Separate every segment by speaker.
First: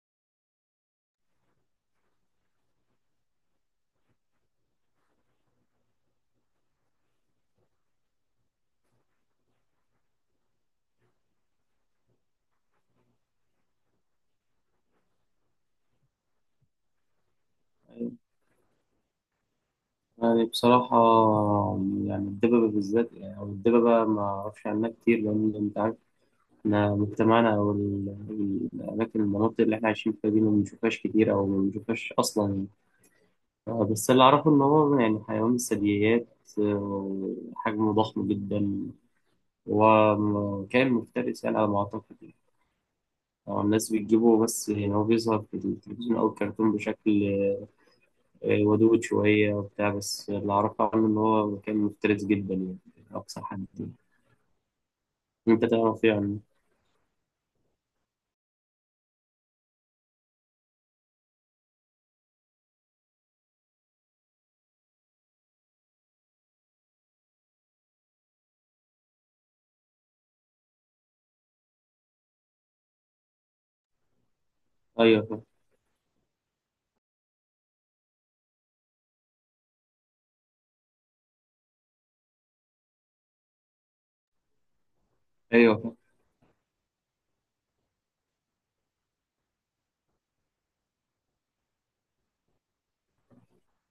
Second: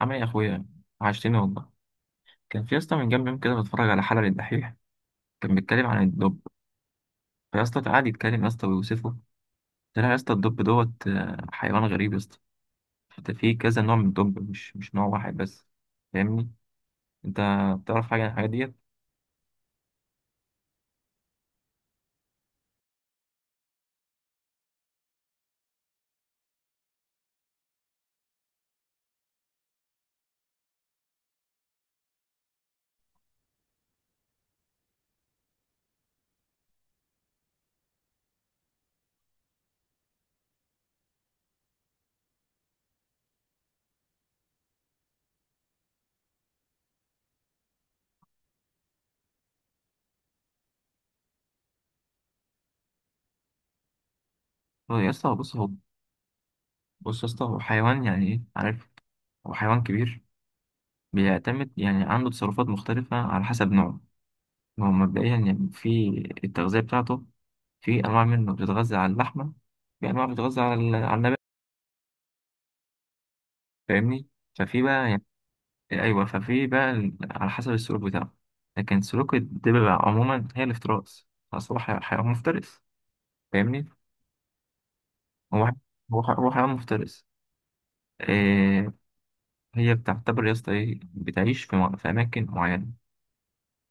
Speaker 1: عامل ايه يا اخويا؟ عشتني والله. كان في يا اسطى من كام يوم كده بتفرج على حلقه للدحيح. كان بيتكلم عن الدب. فيا اسطى قعد يتكلم يا اسطى ويوصفه. طلع يا اسطى الدب دوت حيوان غريب يا اسطى. حتى في كذا نوع من الدب، مش نوع واحد بس. فاهمني؟ انت بتعرف حاجه عن الحاجات ديت؟
Speaker 2: يعني بصراحة يعني الدببة بالذات يعني أو الدببة ما أعرفش عنها كتير لأن أنت عارف إحنا مجتمعنا أو الأماكن اللي إحنا عايشين فيها دي ما بنشوفهاش كتير أو ما بنشوفهاش أصلا يعني. بس اللي أعرفه إن هو يعني حيوان من الثدييات. حجمه ضخم جدا وكائن مفترس يعني على ما أعتقد يعني. الناس بتجيبه بس يعني هو بيظهر في التلفزيون أو الكرتون بشكل ودود شوية وبتاع، بس اللي أعرفه عنه إن هو مكان مفترس جدا يعني أقصى حد يعني.
Speaker 1: هو يا اسطى بص،
Speaker 2: أنت
Speaker 1: هو
Speaker 2: تعرف إيه عنه؟
Speaker 1: بص يا اسطى، هو حيوان، يعني ايه عارف؟ هو حيوان كبير. بيعتمد، يعني عنده تصرفات مختلفه على حسب نوعه. هو مبدئيا يعني في التغذيه بتاعته، في انواع منه بتتغذى على اللحمه، في انواع بتتغذى على على النبات. فاهمني؟ ففي بقى
Speaker 2: أيوه،
Speaker 1: يعني
Speaker 2: فاهم.
Speaker 1: ايوه، ففي بقى على حسب السلوك بتاعه. لكن سلوك الدببة عموما هي الافتراس، اصل هو حيوان مفترس. فاهمني؟ هو ح-
Speaker 2: أيوه، فاهم.
Speaker 1: هو حيوان مفترس. إيه، هي بتعتبر يا اسطى ايه، بتعيش في اماكن معينه.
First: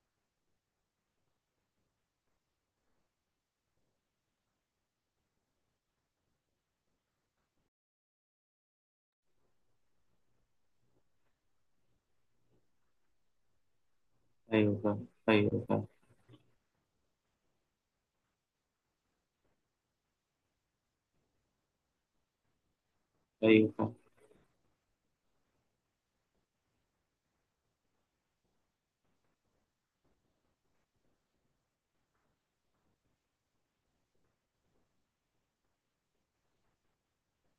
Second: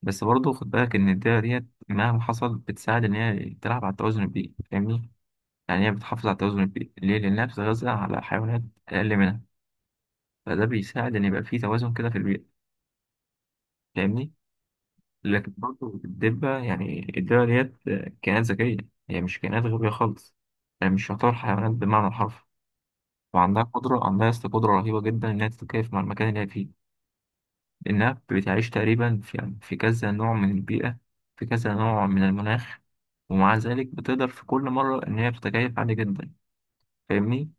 Speaker 1: بس برضه خد بالك ان الدببة ديت مهما حصل بتساعد ان هي تلعب على التوازن البيئي. فاهمني؟ يعني هي بتحافظ على التوازن البيئي ليه؟ لانها بتتغذى على حيوانات اقل منها، فده بيساعد ان يبقى في توازن كده في البيئه. فاهمني؟
Speaker 2: أيوه، فاهم.
Speaker 1: لكن
Speaker 2: أيوه، فاهم.
Speaker 1: برضه الدبة، يعني الدبة ديت كائنات ذكية، هي مش كائنات غبية خالص. يعني مش تعتبر حيوانات بمعنى الحرف. وعندها
Speaker 2: أيوه، فاهم.
Speaker 1: قدرة، عندها قدرة رهيبة جدا إنها تتكيف مع المكان اللي هي فيه. لأنها بتعيش تقريبا في، يعني في كذا نوع من البيئة، في كذا نوع من المناخ، ومع ذلك بتقدر في كل مرة إن هي بتتكيف عادي جدا. فاهمني؟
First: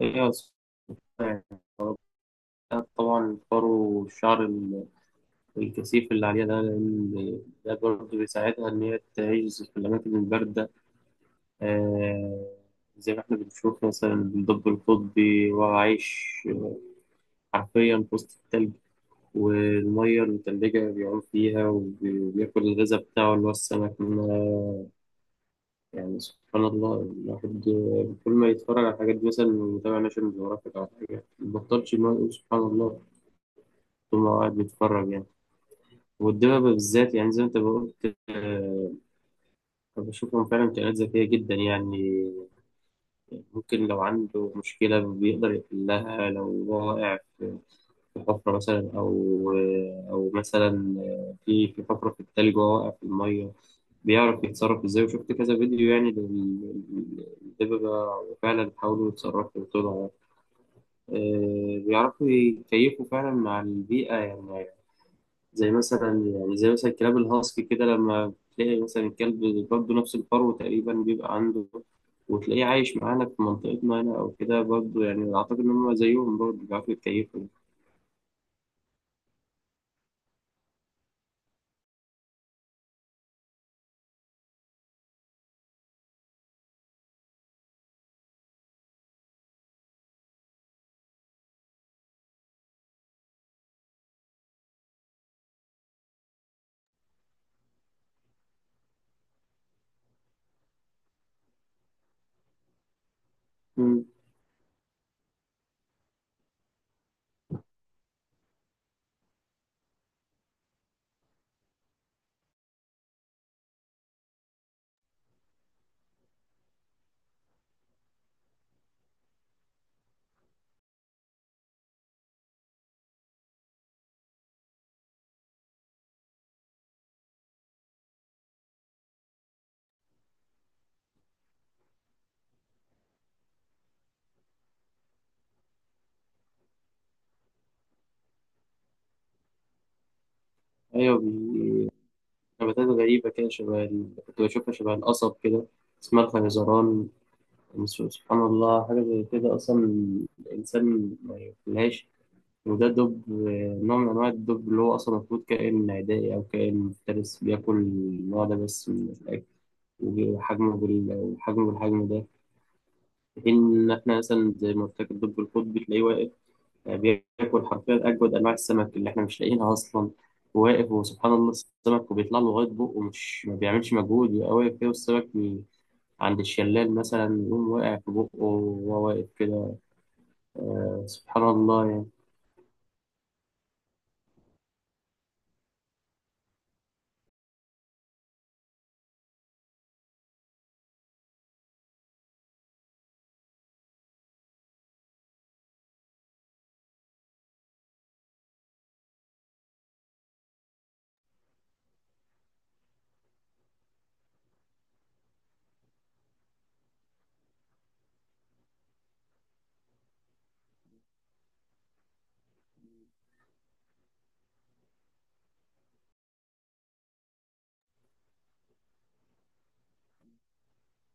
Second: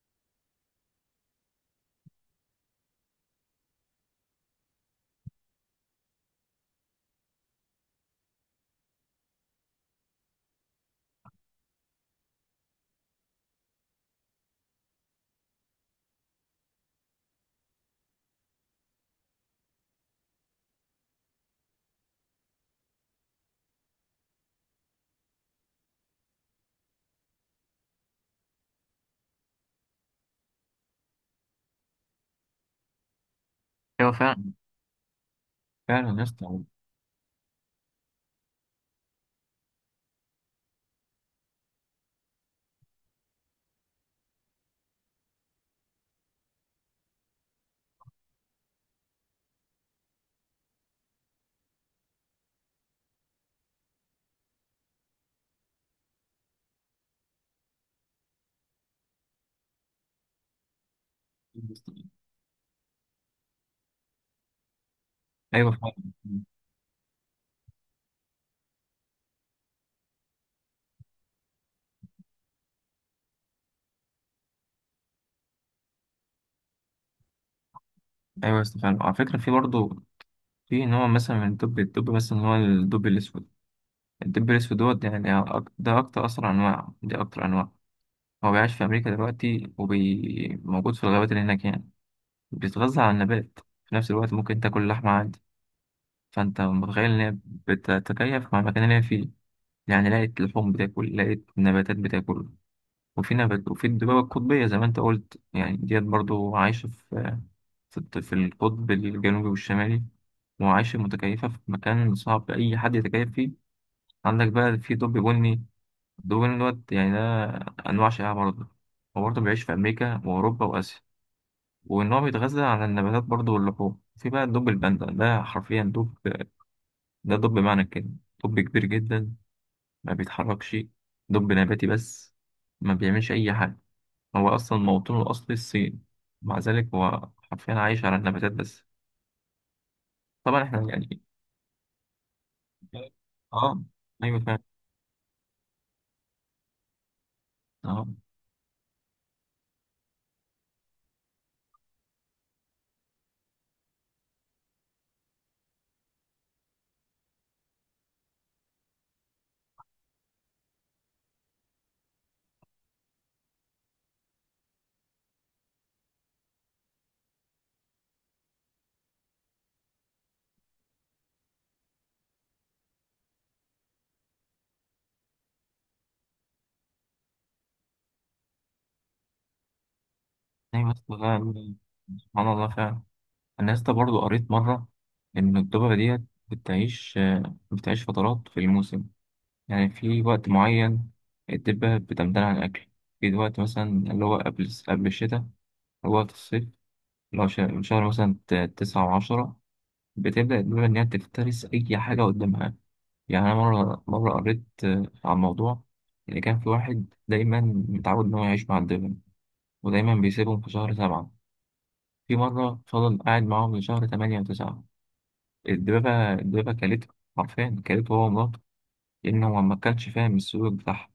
Speaker 2: أيوه، فاهم. طبعا الفرو والشعر الكثيف اللي عليها ده، لأن ده برضه بيساعدها إن هي تعيش في الأماكن الباردة. آه زي ما إحنا بنشوف مثلا الدب القطبي، وعايش حرفيا في وسط التلج والمية المتلجة، بيعوم فيها وبياكل الغذاء بتاعه اللي هو السمك منها. يعني سبحان الله، الواحد كل ما يتفرج على الحاجات دي مثلا ويتابع ناشونال جيوغرافيك أو حاجة مبطلش إن هو يقول سبحان الله
Speaker 1: أيوة
Speaker 2: طول ما هو
Speaker 1: فعلا.
Speaker 2: قاعد بيتفرج يعني.
Speaker 1: فعلا يا اسطى.
Speaker 2: والدببة بالذات، يعني زي ما أنت قلت، بشوفهم فعلا كائنات ذكية جدا يعني. ممكن لو عنده مشكلة بيقدر يحلها، لو هو واقع في في حفرة مثلا أو أو مثلا في في حفرة في التلج وهو واقع في المية، بيعرف يتصرف إزاي. وشفت كذا فيديو يعني للدببة فعلا بيحاولوا يتصرفوا وطلعوا. بيعرفوا يكيفوا فعلا مع البيئة يعني. زي
Speaker 1: أيوة فعلا.
Speaker 2: مثلا، يعني زي مثلا الكلاب الهاسكي كده، لما تلاقي مثلا الكلب برضه نفس الفرو تقريبا بيبقى عنده، وتلاقيه عايش معانا في منطقتنا هنا أو كده برضه، يعني أعتقد إن هم زيهم برضه بيعرفوا يتكيفوا.
Speaker 1: أيوة يا اسطى فعلا. وعلى فكرة في برضه في نوع مثلا من الدب. الدب مثلا هو الدب الأسود. الدب الأسود يعني ده أكتر أصلا أنواع، دي أكتر أنواع. هو بيعيش في أمريكا دلوقتي وموجود في الغابات اللي هناك يعني. بيتغذى على النبات، في نفس الوقت ممكن تاكل لحمة عادي. فأنت متخيل إن هي بتتكيف مع المكان اللي هي فيه؟ يعني لقيت لحوم بتاكل، لقيت نباتات بتاكل. وفي نبات. وفي
Speaker 2: مم.
Speaker 1: الدبابة القطبية زي ما أنت قلت، يعني ديت برضو عايشة في في القطب الجنوبي والشمالي، وعايشة متكيفة في مكان صعب أي حد يتكيف فيه. عندك بقى في دب بني، دول إن هو يعني ده أنواع شائعة برضه. هو برضه بيعيش في أمريكا وأوروبا وآسيا، وإن هو بيتغذى على النباتات برضه واللحوم. في بقى الدب الباندا، ده حرفيا دب، ده دب بمعنى الكلمة. دب كبير جدا، ما بيتحركش. دب نباتي بس، ما بيعملش أي حاجة. هو أصلا موطنه الأصلي الصين، مع ذلك هو حرفيا عايش على النباتات بس. طبعا إحنا
Speaker 2: أيوة،
Speaker 1: يعني
Speaker 2: نباتات غريبة كده، شبه
Speaker 1: آه أيوة
Speaker 2: كنت
Speaker 1: فعلا.
Speaker 2: بشوفها شبه القصب كده، اسمها الخيزران. بس
Speaker 1: آه
Speaker 2: سبحان الله، حاجة زي كده أصلا الإنسان ما ياكلهاش، وده دب، نوع من أنواع الدب اللي هو أصلا المفروض كائن عدائي أو كائن مفترس، بياكل النوع ده بس من الأكل. وحجمه والحجم بالحجم ده، في حين إن إحنا مثلا زي ما قلت لك الدب القطبي تلاقيه واقف. بياكل حرفيا أجود أنواع السمك اللي إحنا مش لاقيينها أصلا، وواقف، وسبحان الله، السمك وبيطلع له لغاية بقه، ومش ما بيعملش مجهود، يبقى واقف كده والسمك عند الشلال مثلا يقوم واقع في بقه وهو واقف كده.
Speaker 1: أيوة.
Speaker 2: آه،
Speaker 1: أصل
Speaker 2: سبحان الله يعني.
Speaker 1: ده سبحان الله فعلا. انا لسه برضو قريت مره ان الدببه ديت بتعيش، بتعيش فترات في الموسم. يعني في وقت معين الدبه بتمتنع عن الاكل، في وقت مثلا اللي هو قبل الشتاء، اللي هو وقت الصيف، اللي هو من شهر مثلا 9 و10 بتبدأ الدببة إن هي تفترس أي حاجة قدامها. يعني أنا مرة قريت عن موضوع، إن كان في واحد دايما متعود إن هو يعيش مع الدببة، ودايما بيسيبهم في شهر 7. في مرة فضل قاعد معاهم لشهر 8 و9، الدبابة كلته، حرفيا كلته هو ومراته، لأن هو ما كانش فاهم السلوك بتاعها.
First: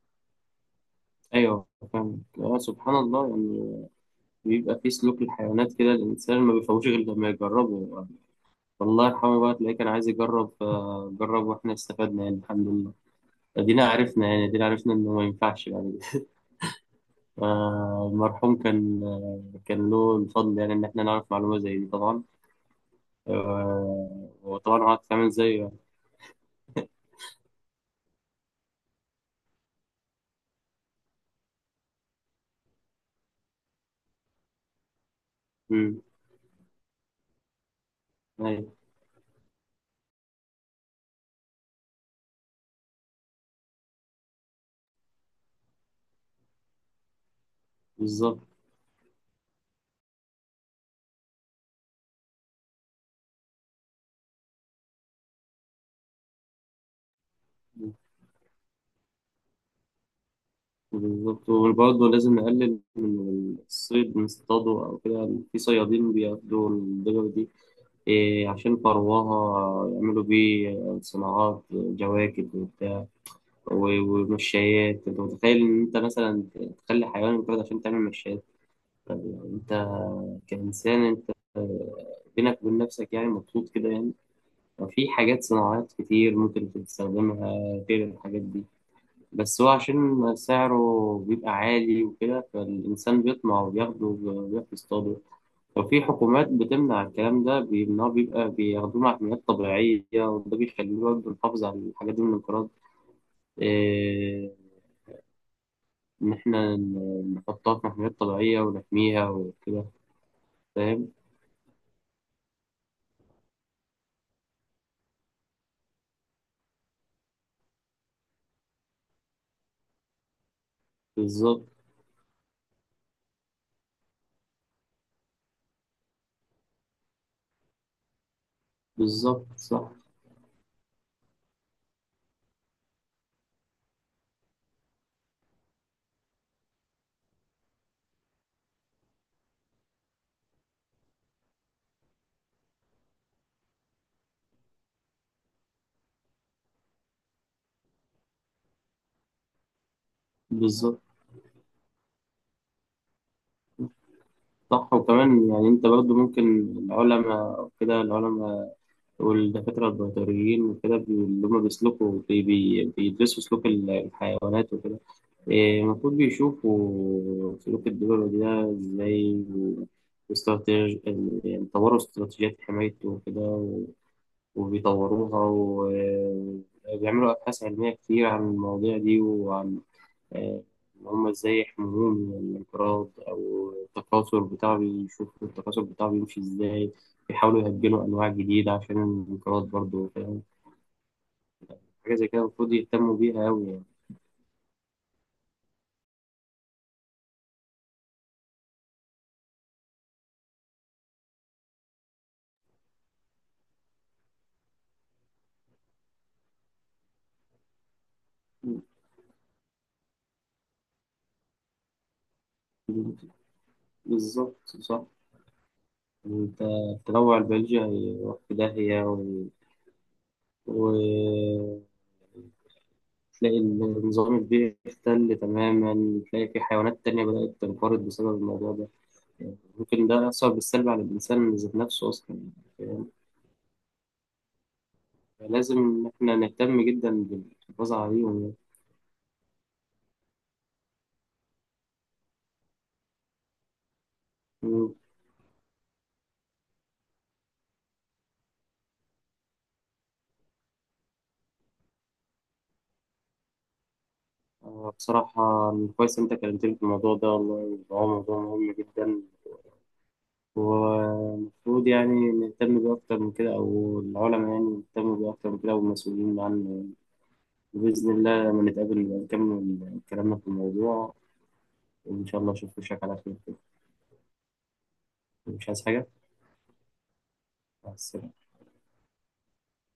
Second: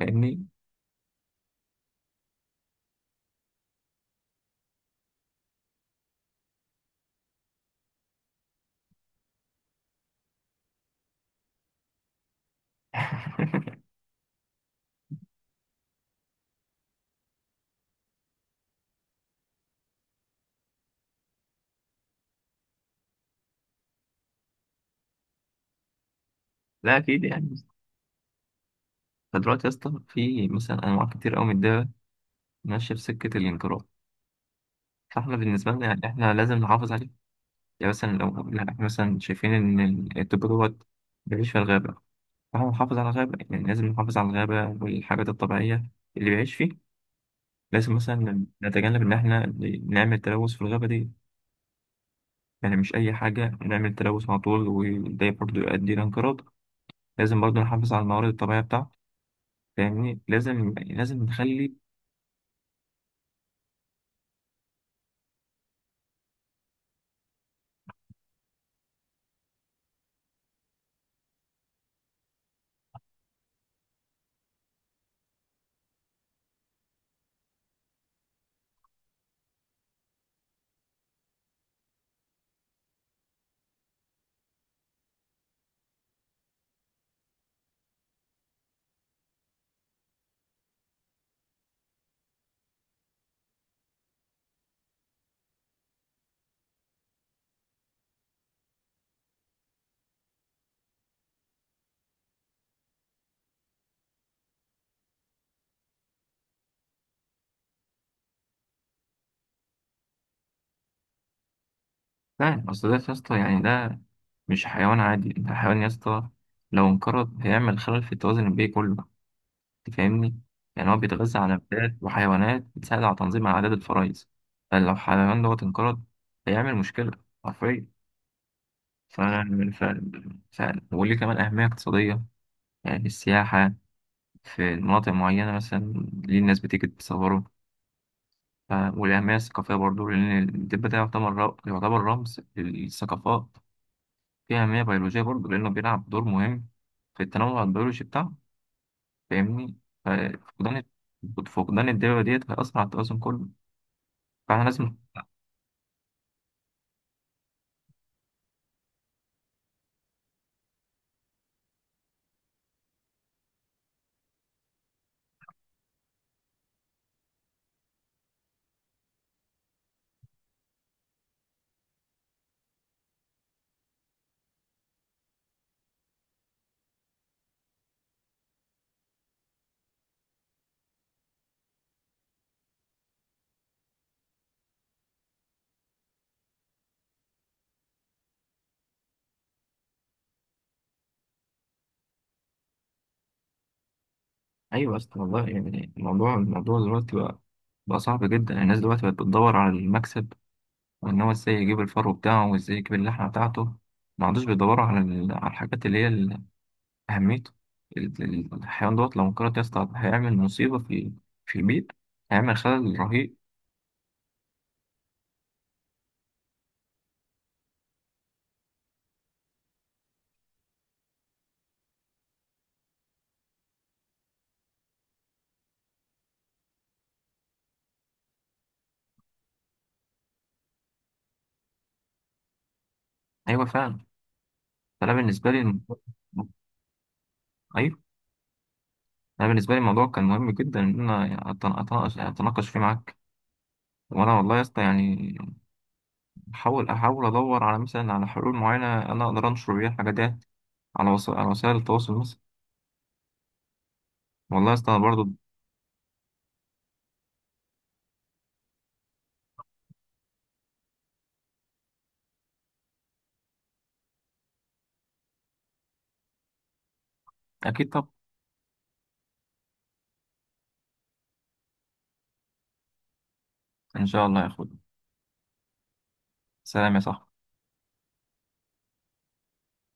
Speaker 1: فاهمني؟
Speaker 2: أيوه، فاهم. آه، سبحان الله يعني. بيبقى في سلوك الحيوانات كده، الإنسان ما بيفهموش غير لما يجربه، والله الحمد بقى تلاقيه كان عايز يجرب فجرب، واحنا استفدنا يعني الحمد لله. ادينا عرفنا يعني، ادينا عرفنا انه ما ينفعش يعني. المرحوم كان، كان له الفضل يعني ان احنا نعرف معلومة زي دي. طبعا، وطبعا هو هتتعمل زيه يعني.
Speaker 1: لا أكيد يعني. فدلوقتي يا اسطى في مثلا أنواع كتير أوي من الدببة ماشية في سكة الانقراض. فاحنا بالنسبة لنا
Speaker 2: أمم،
Speaker 1: يعني احنا لازم نحافظ عليه. يعني مثلا لو لا،
Speaker 2: ايوه،
Speaker 1: احنا مثلا شايفين إن الدب دوت بيعيش في الغابة، فاحنا نحافظ على الغابة. يعني لازم نحافظ على الغابة والحاجات الطبيعية اللي بيعيش فيه. لازم مثلا
Speaker 2: بالظبط.
Speaker 1: نتجنب إن احنا نعمل تلوث في الغابة دي. يعني مش أي حاجة نعمل تلوث على طول، وده برضه يؤدي لانقراض. لازم برضه نحافظ على الموارد الطبيعية بتاعته. فاهمني؟ لازم
Speaker 2: بالظبط،
Speaker 1: نخلي.
Speaker 2: وبرضه لازم نقلل من الصيد، نصطاده او كده. في صيادين بياخدوا الدجاجة دي، إيه، عشان فرواها يعملوا بيه صناعات جواكت ومشايات. انت متخيل ان انت مثلا تخلي حيوان يتولد عشان تعمل مشايات؟ طب يعني انت كإنسان انت، بينك وبين نفسك يعني مبسوط كده يعني؟ في حاجات صناعات كتير ممكن تستخدمها غير الحاجات دي، بس هو عشان سعره بيبقى عالي وكده، فالإنسان بيطمع وبياخده وبيروح يصطاده. وفي حكومات بتمنع الكلام ده، بيمنعه بيبقى بياخدوه مع حملات طبيعية، وده بيخليه برضه يحافظ على الحاجات دي من الانقراض. آه، إن إحنا نحطها في محميات طبيعية ونحميها وكده. فاهم؟
Speaker 1: فعلا أصل ده يا اسطى يعني، ده مش حيوان عادي، ده حيوان يا اسطى لو انقرض هيعمل خلل في التوازن البيئي كله. أنت فاهمني؟ يعني هو بيتغذى على
Speaker 2: بالظبط.
Speaker 1: نباتات وحيوانات بتساعد على تنظيم عدد الفرائس. فلو الحيوان دوت انقرض هيعمل مشكلة، حرفيا. ف...
Speaker 2: بالظبط،
Speaker 1: ف...
Speaker 2: صح.
Speaker 1: ف... وليه كمان أهمية اقتصادية. يعني السياحة في مناطق معينة مثلا، ليه الناس بتيجي تصوره. والأهمية الثقافية برضو، لأن الدب ده يعتبر يعتبر رمز للثقافات. فيه أهمية بيولوجية برضو لأنه بيلعب دور مهم في التنوع البيولوجي بتاعه. فاهمني؟ ففقدان
Speaker 2: بالظبط،
Speaker 1: فقدان الدببة ديت هيأثر على التوازن كله. فاحنا
Speaker 2: صح.
Speaker 1: لازم.
Speaker 2: وكمان يعني أنت برضه ممكن العلماء أو كده العلماء والدكاترة البيطريين وكده، اللي هما بيسلكوا بي بي بيدرسوا سلوك الحيوانات وكده. إيه، المفروض بيشوفوا سلوك الدببة ده إزاي، واستراتيج يعني طوروا استراتيجيات حمايته وكده، وبيطوروها وبيعملوا أبحاث علمية كتير عن المواضيع دي، وعن آه، إن هما إزاي يحموهم من الانقراض أو التكاثر بتاعه. بيشوفوا التكاثر بتاعه بيمشي إزاي، بيحاولوا يهجنوا أنواع جديدة عشان الانقراض برضه، فاهم؟ حاجة زي كده المفروض يهتموا بيها أوي يعني.
Speaker 1: أيوة أصلا والله يعني، الموضوع دلوقتي بقى صعب جدا. الناس دلوقتي بقت بتدور على المكسب، وإن هو إزاي يجيب الفرو بتاعه وإزاي يجيب اللحمة بتاعته. ما عادوش بيدوروا على على الحاجات اللي هي أهميته. الحيوان دوت لو انقرض يا اسطى هيعمل مصيبة في في البيت، هيعمل خلل رهيب.
Speaker 2: بالظبط، صح. انت، التنوع البيولوجي هيروح في داهية و... تلاقي النظام البيئي اختل تماما، تلاقي في حيوانات تانية بدأت تنقرض بسبب الموضوع ده. يعني ممكن ده يأثر بالسلب على الإنسان ذات نفسه أصلا، يعني
Speaker 1: أيوة فعلا. فأنا بالنسبة لي
Speaker 2: لازم إن إحنا نهتم جدا بالحفاظ
Speaker 1: أيوة
Speaker 2: عليهم يعني.
Speaker 1: أنا بالنسبة لي الموضوع كان مهم جدا إن أنا أتناقش فيه معاك. وأنا والله يا اسطى
Speaker 2: مم.
Speaker 1: يعني أحاول أدور على مثلا على حلول معينة أنا أقدر أنشر بيها الحاجات ديت على وسائل، على وسائل التواصل مثلا. والله يا اسطى أنا برضه
Speaker 2: بصراحة كويس إن أنت كلمتني في الموضوع ده، والله هو موضوع مهم جدا، والمفروض يعني نهتم بيه أكتر من كده، أو العلماء يعني يهتموا بيه أكتر من كده، والمسؤولين عنه.
Speaker 1: أكيد، طب
Speaker 2: وبإذن الله لما نتقابل نبقى نكمل كلامنا في الموضوع. إن شاء الله أشوف وشك على خير كده.
Speaker 1: إن شاء الله يا أخويا.
Speaker 2: مش عايز حاجة؟
Speaker 1: سلام يا صاحبي.
Speaker 2: مع السلامة.